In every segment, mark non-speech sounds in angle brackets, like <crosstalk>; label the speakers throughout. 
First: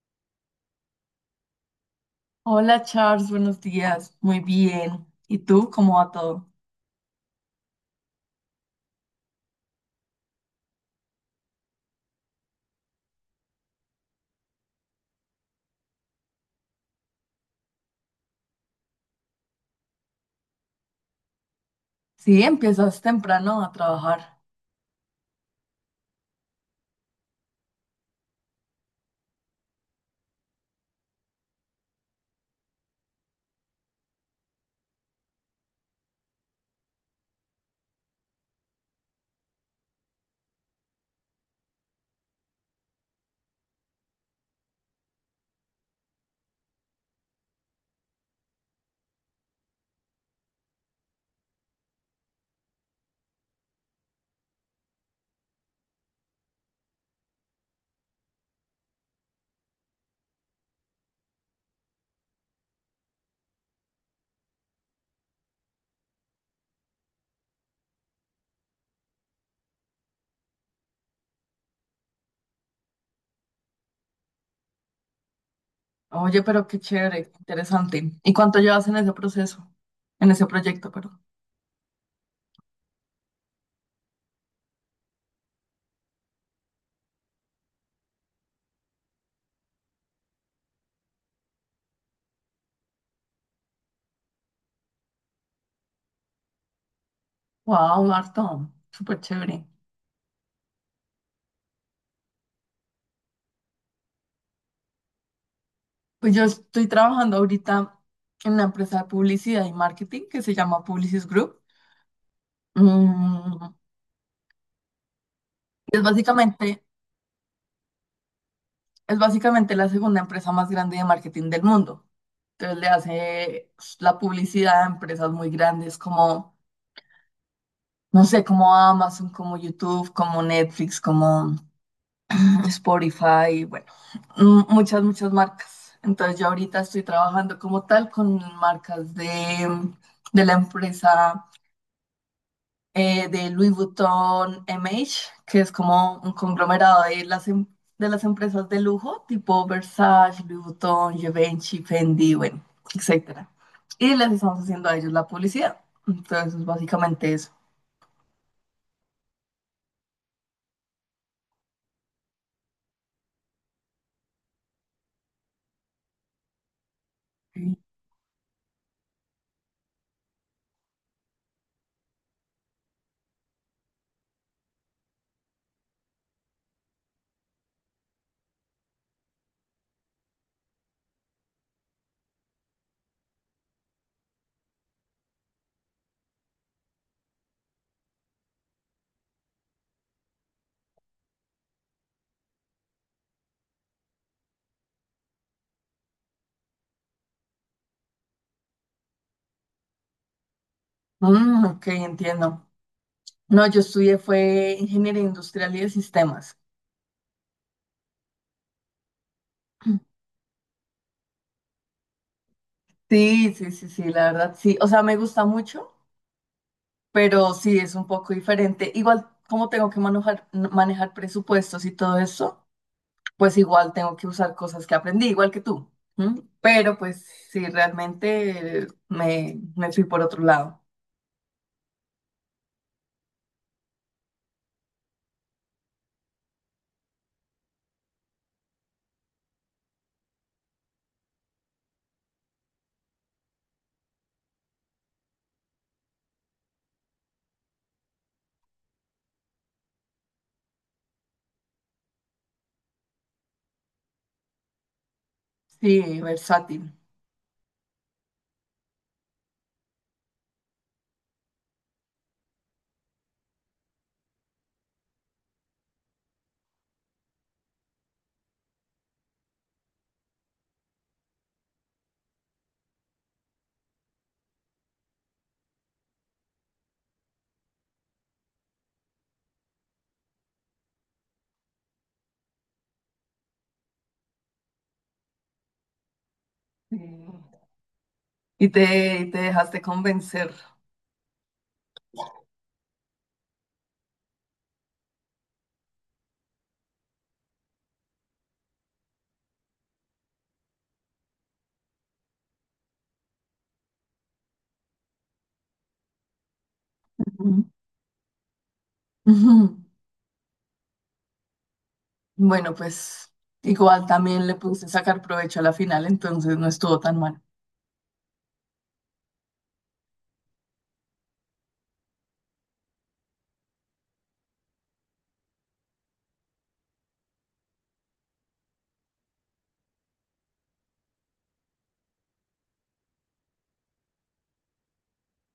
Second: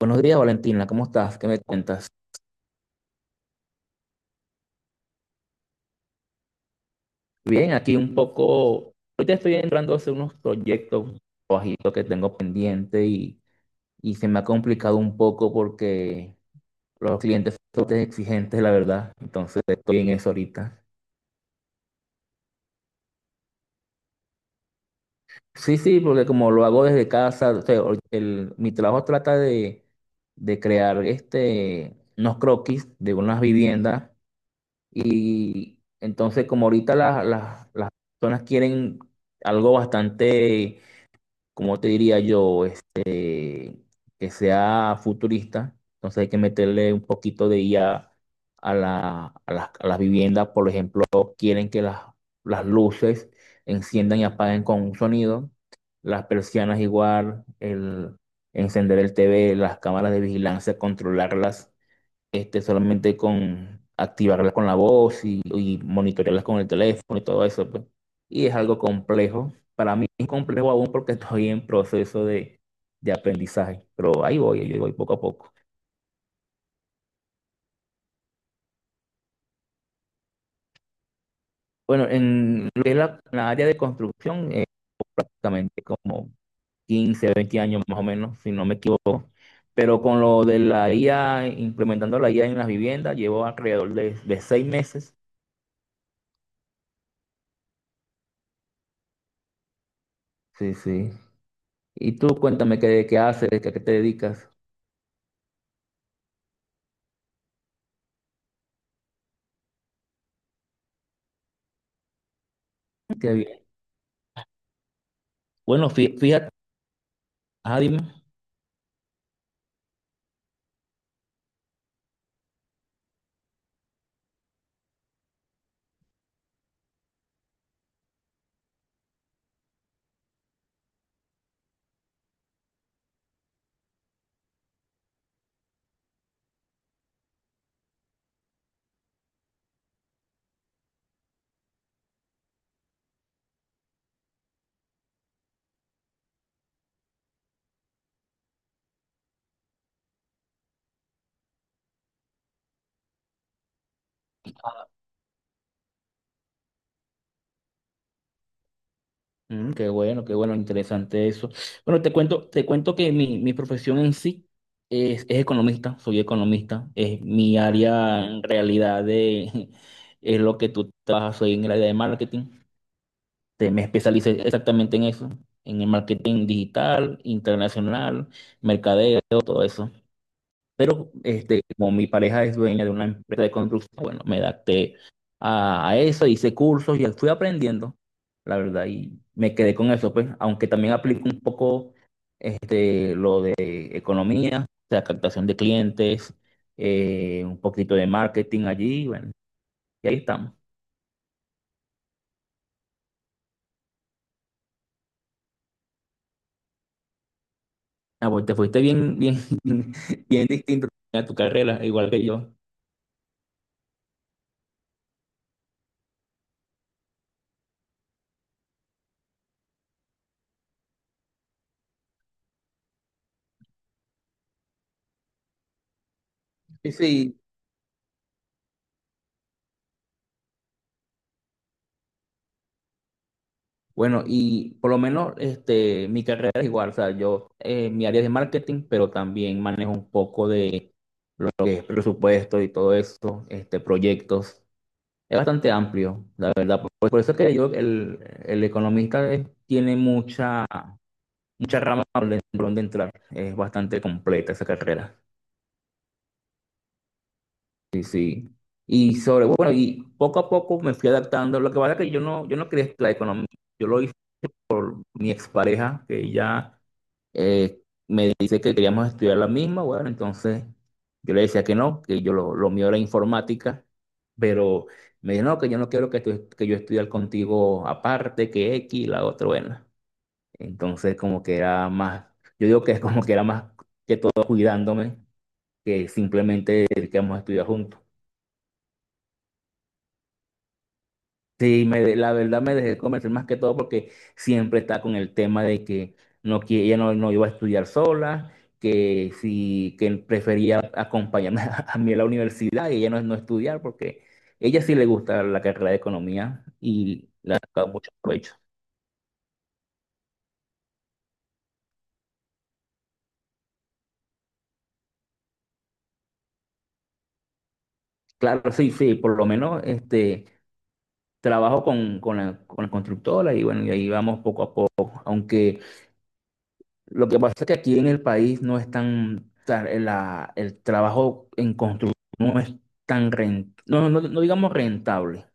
Speaker 1: Buenos días, Valentina, ¿cómo estás? ¿Qué me cuentas?
Speaker 2: Hola Charles, buenos días. Muy bien. ¿Y tú cómo va todo?
Speaker 1: Bien, aquí un poco, ahorita estoy entrando a hacer unos proyectos bajitos que tengo pendiente y se me ha complicado un poco porque los clientes son bastante exigentes, la verdad, entonces estoy en eso ahorita.
Speaker 2: Sí, empiezas temprano a trabajar.
Speaker 1: Sí, sí, porque como lo hago desde casa, o sea, ahorita mi trabajo trata de crear este, unos croquis de unas viviendas. Y entonces, como ahorita las personas quieren algo bastante, como te diría yo, este, que sea futurista, entonces hay que meterle un poquito de IA a las viviendas. Por ejemplo, quieren que las luces enciendan y apaguen con un sonido, las persianas igual, el encender el TV, las cámaras de vigilancia, controlarlas este, solamente con activarlas con la voz y monitorearlas con el teléfono y todo eso, pues. Y es algo complejo. Para mí es complejo aún porque <laughs> estoy en proceso de aprendizaje, pero ahí voy poco a poco.
Speaker 2: Oye, pero qué chévere, qué interesante. ¿Y cuánto llevas en ese proceso? En ese proyecto, perdón.
Speaker 1: Bueno, en lo que es la área de construcción, prácticamente como 15-20 años más o menos, si no me equivoco. Pero con lo de la IA, implementando la IA en las viviendas, llevo alrededor de 6 meses.
Speaker 2: Wow, harto. Súper chévere.
Speaker 1: Sí, sí. Y tú cuéntame qué haces, a qué te dedicas.
Speaker 2: Pues yo estoy trabajando ahorita en una empresa de publicidad y marketing que se llama Publicis Group.
Speaker 1: Qué bien.
Speaker 2: Mm,
Speaker 1: Bueno,
Speaker 2: es
Speaker 1: fíjate,
Speaker 2: básicamente.
Speaker 1: ah, dime.
Speaker 2: Es básicamente la segunda empresa más grande de marketing del mundo. Entonces le hace pues la publicidad a empresas muy grandes como, no sé, como Amazon, como YouTube, como Netflix, como Spotify, bueno, muchas, muchas marcas. Entonces yo ahorita estoy trabajando como tal con marcas de la empresa, de Louis Vuitton M H, que es como un conglomerado de las, de las empresas de lujo, tipo Versace, Louis Vuitton, Givenchy, Fendi, bueno, etcétera. Y les estamos haciendo a ellos la publicidad. Entonces, es básicamente eso.
Speaker 1: Mm, qué bueno, interesante eso. Bueno, te cuento que mi profesión en sí es economista, soy economista, es mi
Speaker 2: Sí.
Speaker 1: área en realidad de, <laughs> es lo que tú trabajas, soy en el área de marketing, me especialicé exactamente en eso, en el marketing digital, internacional, mercadeo, todo eso. Pero este, como mi pareja es dueña de una empresa de construcción, bueno, me adapté a eso, hice cursos y fui aprendiendo, la verdad, y me quedé con eso, pues, aunque también aplico un poco este, lo de economía, o sea, captación de clientes, un poquito de marketing allí, bueno, y ahí estamos.
Speaker 2: Mm, ok, entiendo. No, yo estudié fue ingeniería industrial y de sistemas.
Speaker 1: Ah, pues te fuiste bien, bien, <laughs> bien distinto a tu carrera, igual que yo.
Speaker 2: Sí, sí, sí, sí, la verdad, sí. O sea, me gusta mucho, pero sí es un poco diferente. Igual, como tengo que manejar presupuestos y todo eso, pues igual tengo que usar cosas que aprendí, igual que tú. ¿M?
Speaker 1: Sí,
Speaker 2: Pero pues
Speaker 1: sí.
Speaker 2: sí, realmente me fui por otro lado.
Speaker 1: Bueno, y por lo menos este, mi carrera es igual, o sea, yo, mi área es de marketing, pero también manejo un poco de lo que es presupuesto y todo eso, este, proyectos. Es bastante amplio, la verdad. Por eso es que yo, el economista tiene mucha, mucha rama por donde entrar. Es bastante completa esa carrera.
Speaker 2: Sí, versátil.
Speaker 1: Sí, sí. Y poco a poco me fui adaptando. Lo que pasa es que yo no quería estudiar economía. Yo lo hice con mi expareja, que ya dice que queríamos estudiar la misma, bueno, entonces yo le decía que no, que yo lo mío era informática, pero me dijo, no, que yo no quiero que, que yo estudie contigo aparte, que X, la otra, bueno. Entonces como que era más, yo digo que es como que era más cuidándome que simplemente que
Speaker 2: Sí.
Speaker 1: queríamos estudiar juntos.
Speaker 2: Y te dejaste convencer.
Speaker 1: Sí, la verdad me dejé convencer más que todo porque siempre está con el tema de que no, que ella no iba a estudiar sola, que sí, que prefería acompañarme <laughs> a mí a la universidad y ella no estudiar porque ella sí le gusta la carrera de economía y le ha
Speaker 2: Ujú.
Speaker 1: sacado mucho provecho.
Speaker 2: Ujú. Bueno, pues igual también le puse sacar provecho a la final, entonces no estuvo tan mal.
Speaker 1: Claro, sí, sí, por lo menos este, trabajo con la constructora y bueno, y ahí vamos poco a poco, aunque… Lo que pasa es que aquí en el país no es tan, o sea, el trabajo en construcción no digamos rentable,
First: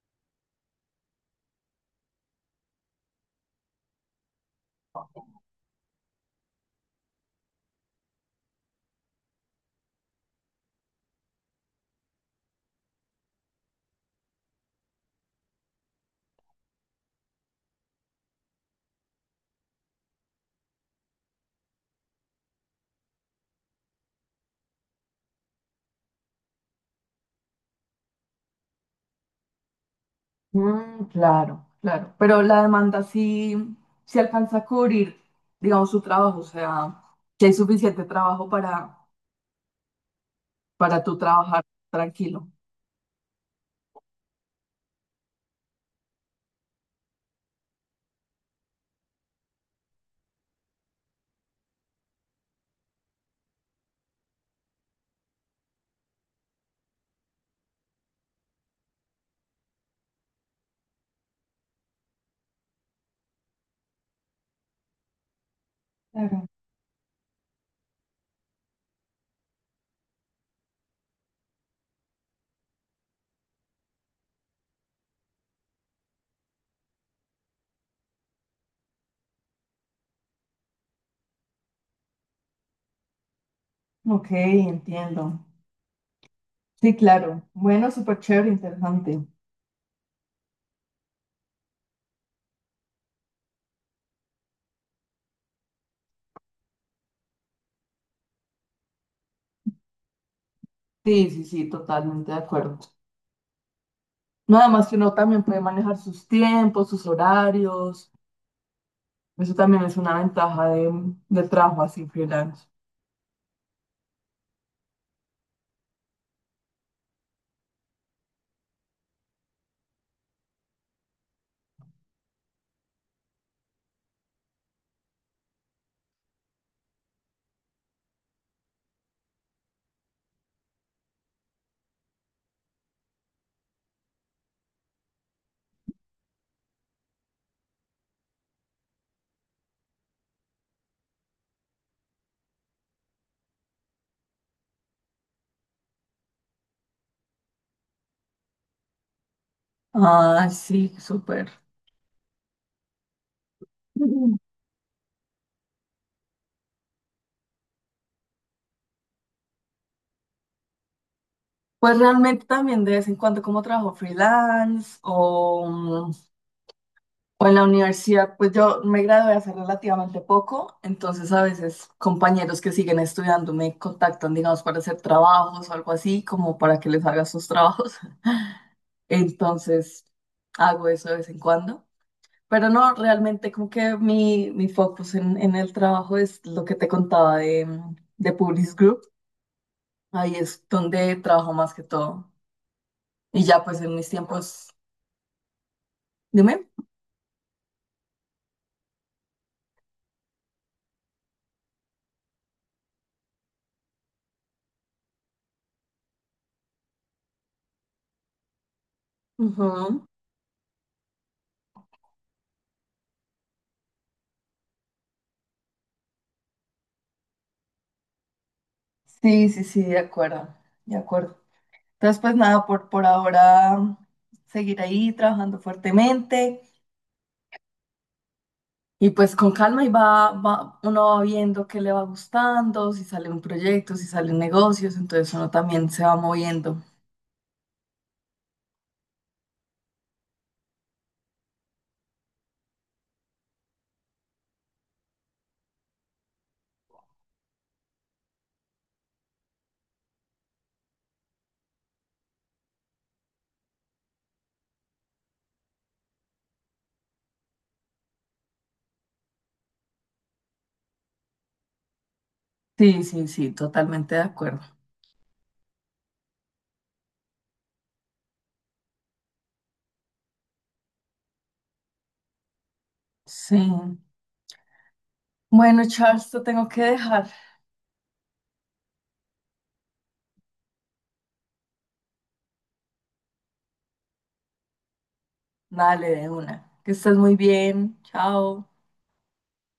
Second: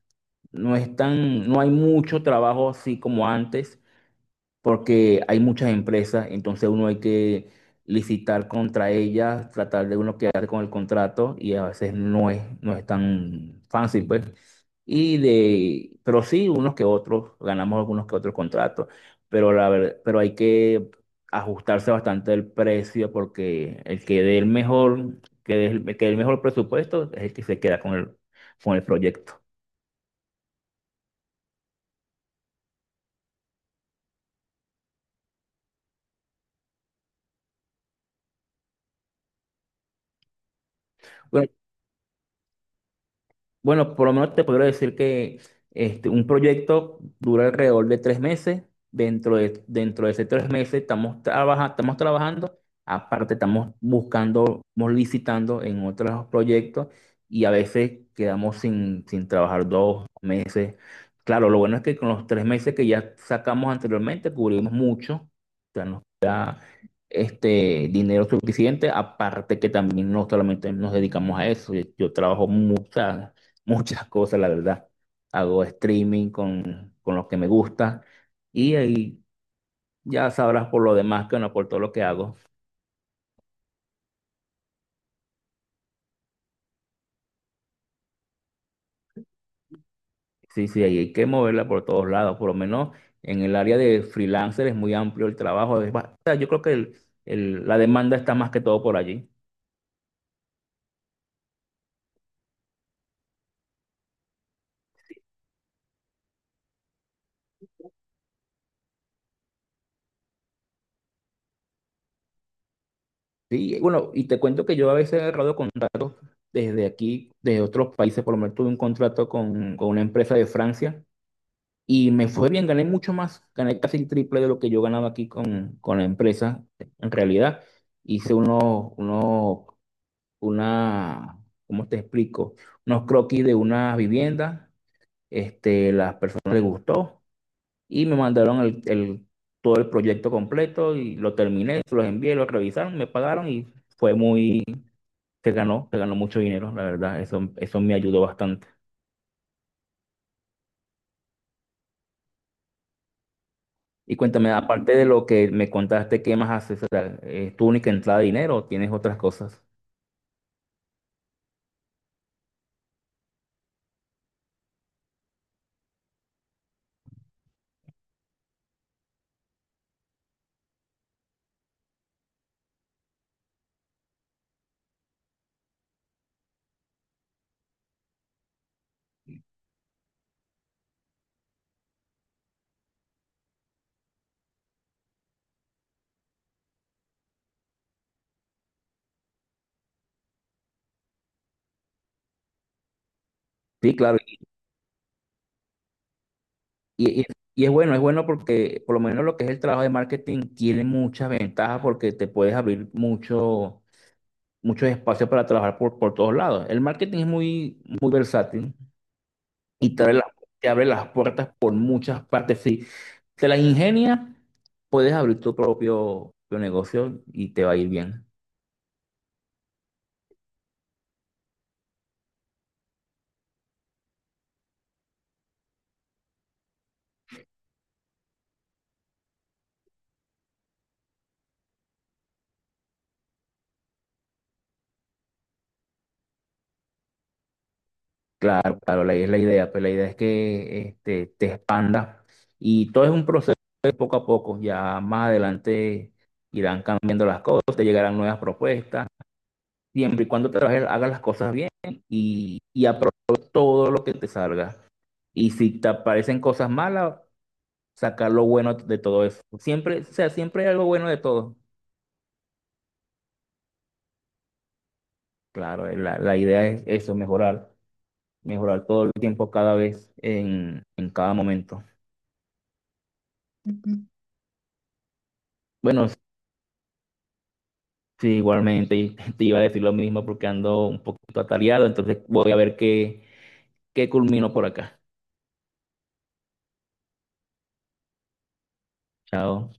Speaker 1: no es tan, no hay mucho trabajo así como antes, porque hay muchas empresas, entonces uno hay que licitar contra ellas, tratar de uno quedar con el contrato y a veces no es tan fácil, pues. Pero sí, unos que otros, ganamos algunos que otros contratos, pero hay que ajustarse bastante el precio porque el que dé el mejor, que dé el mejor presupuesto es el que se queda con el proyecto.
Speaker 2: Mm, claro, claro. Pero la demanda sí, sí alcanza a cubrir, digamos, su trabajo, o sea, que hay suficiente trabajo para tú
Speaker 1: Bueno,
Speaker 2: trabajar tranquilo.
Speaker 1: Bueno, por lo menos te podría decir que este, un proyecto dura alrededor de 3 meses. Dentro de esos 3 meses estamos, estamos trabajando. Aparte, estamos buscando, estamos licitando en otros proyectos y a veces quedamos sin trabajar 2 meses. Claro, lo bueno es que con los 3 meses que ya sacamos anteriormente cubrimos mucho
Speaker 2: Claro.
Speaker 1: este dinero suficiente, aparte que también no solamente nos dedicamos a eso, yo trabajo muchas, <laughs> muchas cosas, la verdad. Hago streaming con lo que me gusta y ahí ya sabrás por lo demás que no, por todo lo que hago.
Speaker 2: Ok, entiendo. Sí, claro. Bueno, súper chévere, interesante.
Speaker 1: Sí, sí, ahí hay que moverla por todos lados, por lo menos en el área de freelancer es muy amplio el trabajo. O sea, yo creo que la demanda está más que todo por allí.
Speaker 2: Sí, sí, sí, totalmente de acuerdo. Nada más que uno también puede manejar sus tiempos, sus horarios. Eso también es una ventaja del trabajo así freelance.
Speaker 1: Sí, bueno, y te cuento que yo a veces he agarrado contratos desde aquí, de otros países, por lo menos tuve un contrato con una empresa de Francia y me fue bien, gané mucho más, gané casi el triple de lo que yo ganaba aquí con la empresa. En realidad, hice una, ¿cómo te explico? Unos croquis de una vivienda, este, las personas les gustó y me mandaron todo el proyecto completo y lo terminé, se los envié, lo revisaron, me pagaron y fue muy que ganó mucho dinero, la verdad, eso me ayudó bastante.
Speaker 2: Ah, sí, súper.
Speaker 1: Y
Speaker 2: Ujú.
Speaker 1: cuéntame, aparte de lo que me contaste, ¿qué más haces? O sea, ¿es tu única entrada de dinero o tienes otras cosas?
Speaker 2: Pues realmente también de vez en cuando como trabajo freelance o o en la universidad. Pues yo me gradué hace relativamente poco, entonces a veces compañeros que siguen estudiando me contactan, digamos, para hacer trabajos o algo así, como para que les haga sus trabajos. <laughs> Entonces hago eso de vez en cuando. Pero no, realmente como que mi focus en el trabajo es lo que te contaba de, mm, de Publis Group. Ahí es donde trabajo más que todo. Y ya pues en
Speaker 1: Sí,
Speaker 2: mis
Speaker 1: claro,
Speaker 2: tiempos, dime.
Speaker 1: y, y- y es bueno porque por lo menos lo que es el trabajo de marketing tiene muchas ventajas porque te puedes abrir muchos espacios para trabajar por todos lados. El marketing es muy, muy versátil y te
Speaker 2: Ujú.
Speaker 1: abre, te abre las puertas por muchas partes. Si te las ingenias, puedes abrir tu propio, propio negocio y te va a ir bien.
Speaker 2: Sí, sí, sí, de acuerdo, de acuerdo. Entonces, pues nada, por ahora seguir ahí trabajando fuertemente y pues con calma y uno va viendo qué le va gustando, si sale un proyecto, si salen negocios, entonces uno también se va moviendo.
Speaker 1: Claro, claro, es la idea, pero la idea es que este, te expandas y todo es un proceso de poco a poco. Ya más adelante irán cambiando las cosas, te llegarán nuevas propuestas, siempre y cuando trabajes, hagas las cosas bien y aproveches todo lo que te salga. Y si te aparecen cosas malas, sacar lo bueno de todo eso. Siempre, o sea, siempre hay algo bueno de todo.
Speaker 2: Sí, sí, sí, totalmente de acuerdo.
Speaker 1: Claro, la idea es eso, mejorar, mejorar todo el tiempo, cada vez, en cada momento.
Speaker 2: Sí. Bueno,
Speaker 1: Bueno,
Speaker 2: Charles, te tengo que dejar.
Speaker 1: sí, igualmente y <laughs> te iba a decir lo mismo porque ando un poquito atareado, entonces voy a ver qué culmino por acá.
Speaker 2: Dale, de una. Que estés muy bien. Chao.
Speaker 1: Chao.